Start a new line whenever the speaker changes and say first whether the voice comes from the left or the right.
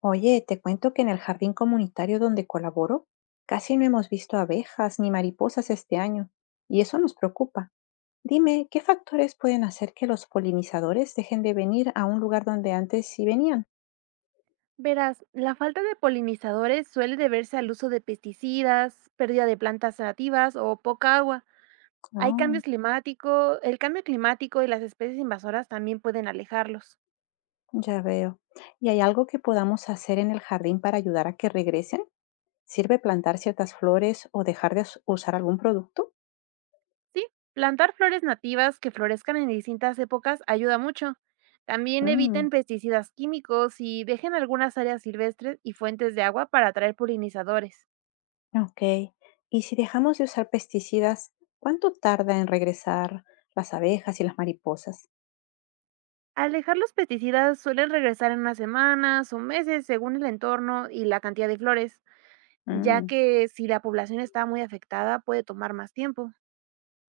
left: Oye, te cuento que en el jardín comunitario donde colaboro, casi no hemos visto abejas ni mariposas este año, y eso nos preocupa. Dime, ¿qué factores pueden hacer que los polinizadores dejen de venir a un lugar donde antes sí venían?
right: Verás, la falta de polinizadores suele deberse al uso de pesticidas, pérdida de plantas nativas o poca agua. Hay
left: Oh,
right: cambios climáticos, el cambio climático y las especies invasoras también pueden alejarlos.
left: ya veo. ¿Y hay algo que podamos hacer en el jardín para ayudar a que regresen? ¿Sirve plantar ciertas flores o dejar de usar algún producto?
right: Sí, plantar flores nativas que florezcan en distintas épocas ayuda mucho. También eviten
left: Mm.
right: pesticidas químicos y dejen algunas áreas silvestres y fuentes de agua para atraer polinizadores.
left: Ok. Y si dejamos de usar pesticidas, ¿cuánto tarda en regresar las abejas y las mariposas?
right: Alejar los pesticidas suelen regresar en unas semanas o meses según el entorno y la cantidad de flores. Ya
left: Mm,
right: que si la población está muy afectada puede tomar más tiempo.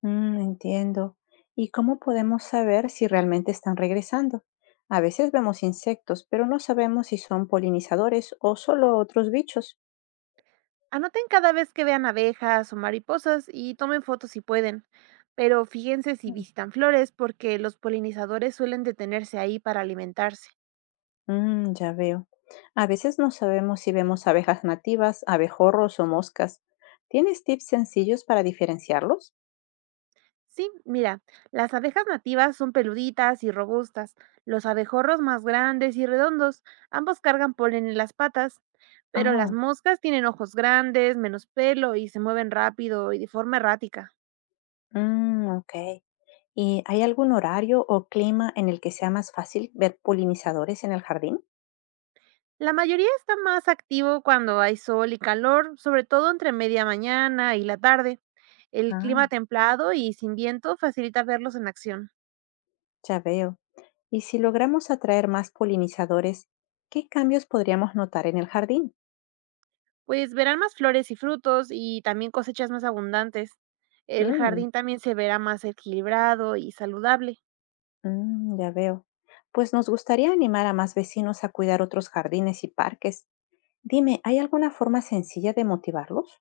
left: mm, entiendo. ¿Y cómo podemos saber si realmente están regresando? A veces vemos insectos, pero no sabemos si son polinizadores o solo otros bichos.
right: Anoten cada vez que vean abejas o mariposas y tomen fotos si pueden, pero fíjense si
left: Mm,
right: visitan flores porque los polinizadores suelen detenerse ahí para alimentarse.
left: mm, ya veo. A veces no sabemos si vemos abejas nativas, abejorros o moscas. ¿Tienes tips sencillos para diferenciarlos?
right: Sí, mira, las abejas nativas son peluditas y robustas, los abejorros más grandes y redondos, ambos cargan polen en las patas, pero las
left: Ah,
right: moscas tienen ojos grandes, menos pelo y se mueven rápido y de forma errática.
left: mm, ok. ¿Y hay algún horario o clima en el que sea más fácil ver polinizadores en el jardín?
right: La mayoría está más activo cuando hay sol y calor, sobre todo entre media mañana y la tarde. El clima
left: Ah,
right: templado y sin viento facilita verlos en acción.
left: ya veo. Y si logramos atraer más polinizadores, ¿qué cambios podríamos notar en el jardín?
right: Pues verán más flores y frutos y también cosechas más abundantes. El
left: Mm,
right: jardín también se verá más equilibrado y saludable.
left: mm, ya veo. Pues nos gustaría animar a más vecinos a cuidar otros jardines y parques. Dime, ¿hay alguna forma sencilla de motivarlos?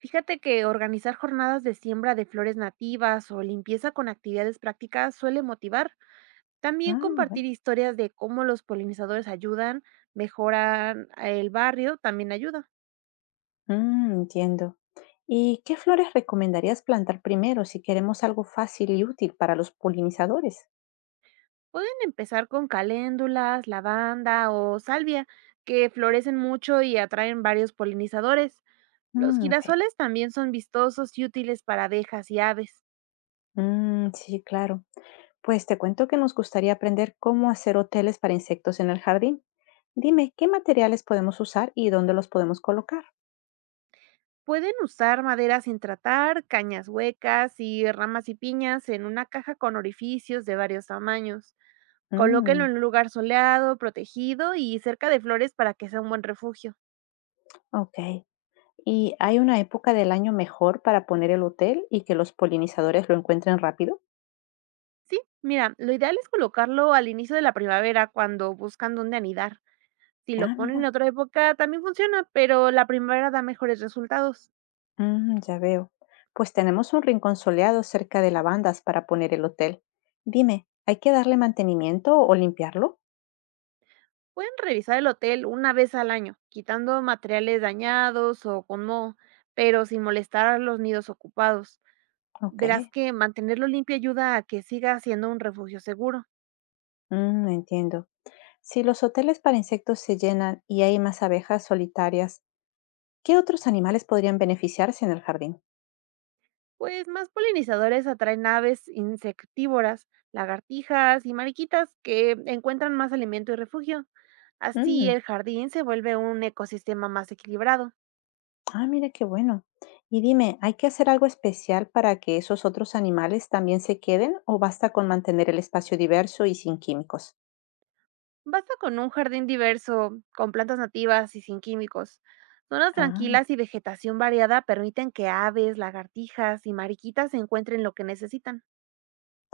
right: Fíjate que organizar jornadas de siembra de flores nativas o limpieza con actividades prácticas suele motivar. También
left: Ah,
right: compartir
left: bueno.
right: historias de cómo los polinizadores ayudan, mejoran el barrio, también ayuda.
left: Mm, entiendo. ¿Y qué flores recomendarías plantar primero si queremos algo fácil y útil para los polinizadores?
right: Pueden empezar con caléndulas, lavanda o salvia, que florecen mucho y atraen varios polinizadores. Los
left: Mm, ok.
right: girasoles también son vistosos y útiles para abejas y aves.
left: Mm, sí, claro. Pues te cuento que nos gustaría aprender cómo hacer hoteles para insectos en el jardín. Dime, ¿qué materiales podemos usar y dónde los podemos colocar?
right: Pueden usar madera sin tratar, cañas huecas y ramas y piñas en una caja con orificios de varios tamaños. Colóquenlo
left: Mm,
right: en un lugar soleado, protegido y cerca de flores para que sea un buen refugio.
left: ok. ¿Y hay una época del año mejor para poner el hotel y que los polinizadores lo encuentren rápido?
right: Sí, mira, lo ideal es colocarlo al inicio de la primavera cuando buscan dónde anidar. Si lo
left: Ah,
right: ponen en
left: mira.
right: otra época también funciona, pero la primavera da mejores resultados.
left: Mm, ya veo. Pues tenemos un rincón soleado cerca de lavandas para poner el hotel. Dime, ¿hay que darle mantenimiento o limpiarlo?
right: Pueden revisar el hotel una vez al año, quitando materiales dañados o con moho, pero sin molestar a los nidos ocupados.
left: Ok.
right: Verás que mantenerlo limpio ayuda a que siga siendo un refugio seguro.
left: Mm, entiendo. Si los hoteles para insectos se llenan y hay más abejas solitarias, ¿qué otros animales podrían beneficiarse en el jardín?
right: Pues más polinizadores atraen aves insectívoras, lagartijas y mariquitas que encuentran más alimento y refugio. Así
left: Mm.
right: el jardín se vuelve un ecosistema más equilibrado.
left: Ah, mira qué bueno. Y dime, ¿hay que hacer algo especial para que esos otros animales también se queden o basta con mantener el espacio diverso y sin químicos?
right: Basta con un jardín diverso, con plantas nativas y sin químicos. Zonas
left: Ah,
right: tranquilas y vegetación variada permiten que aves, lagartijas y mariquitas encuentren lo que necesitan.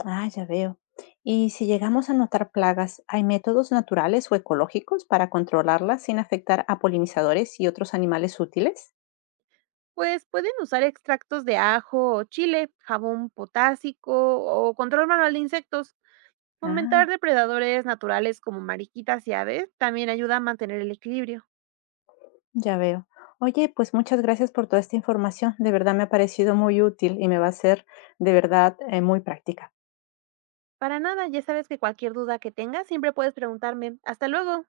left: ah, ya veo. Y si llegamos a notar plagas, ¿hay métodos naturales o ecológicos para controlarlas sin afectar a polinizadores y otros animales útiles?
right: Pues pueden usar extractos de ajo o chile, jabón potásico o control manual de insectos. Fomentar
left: Ah.
right: depredadores naturales como mariquitas y aves también ayuda a mantener el equilibrio.
left: Ya veo. Oye, pues muchas gracias por toda esta información. De verdad me ha parecido muy útil y me va a ser de verdad muy práctica.
right: Para nada, ya sabes que cualquier duda que tengas siempre puedes preguntarme. Hasta luego.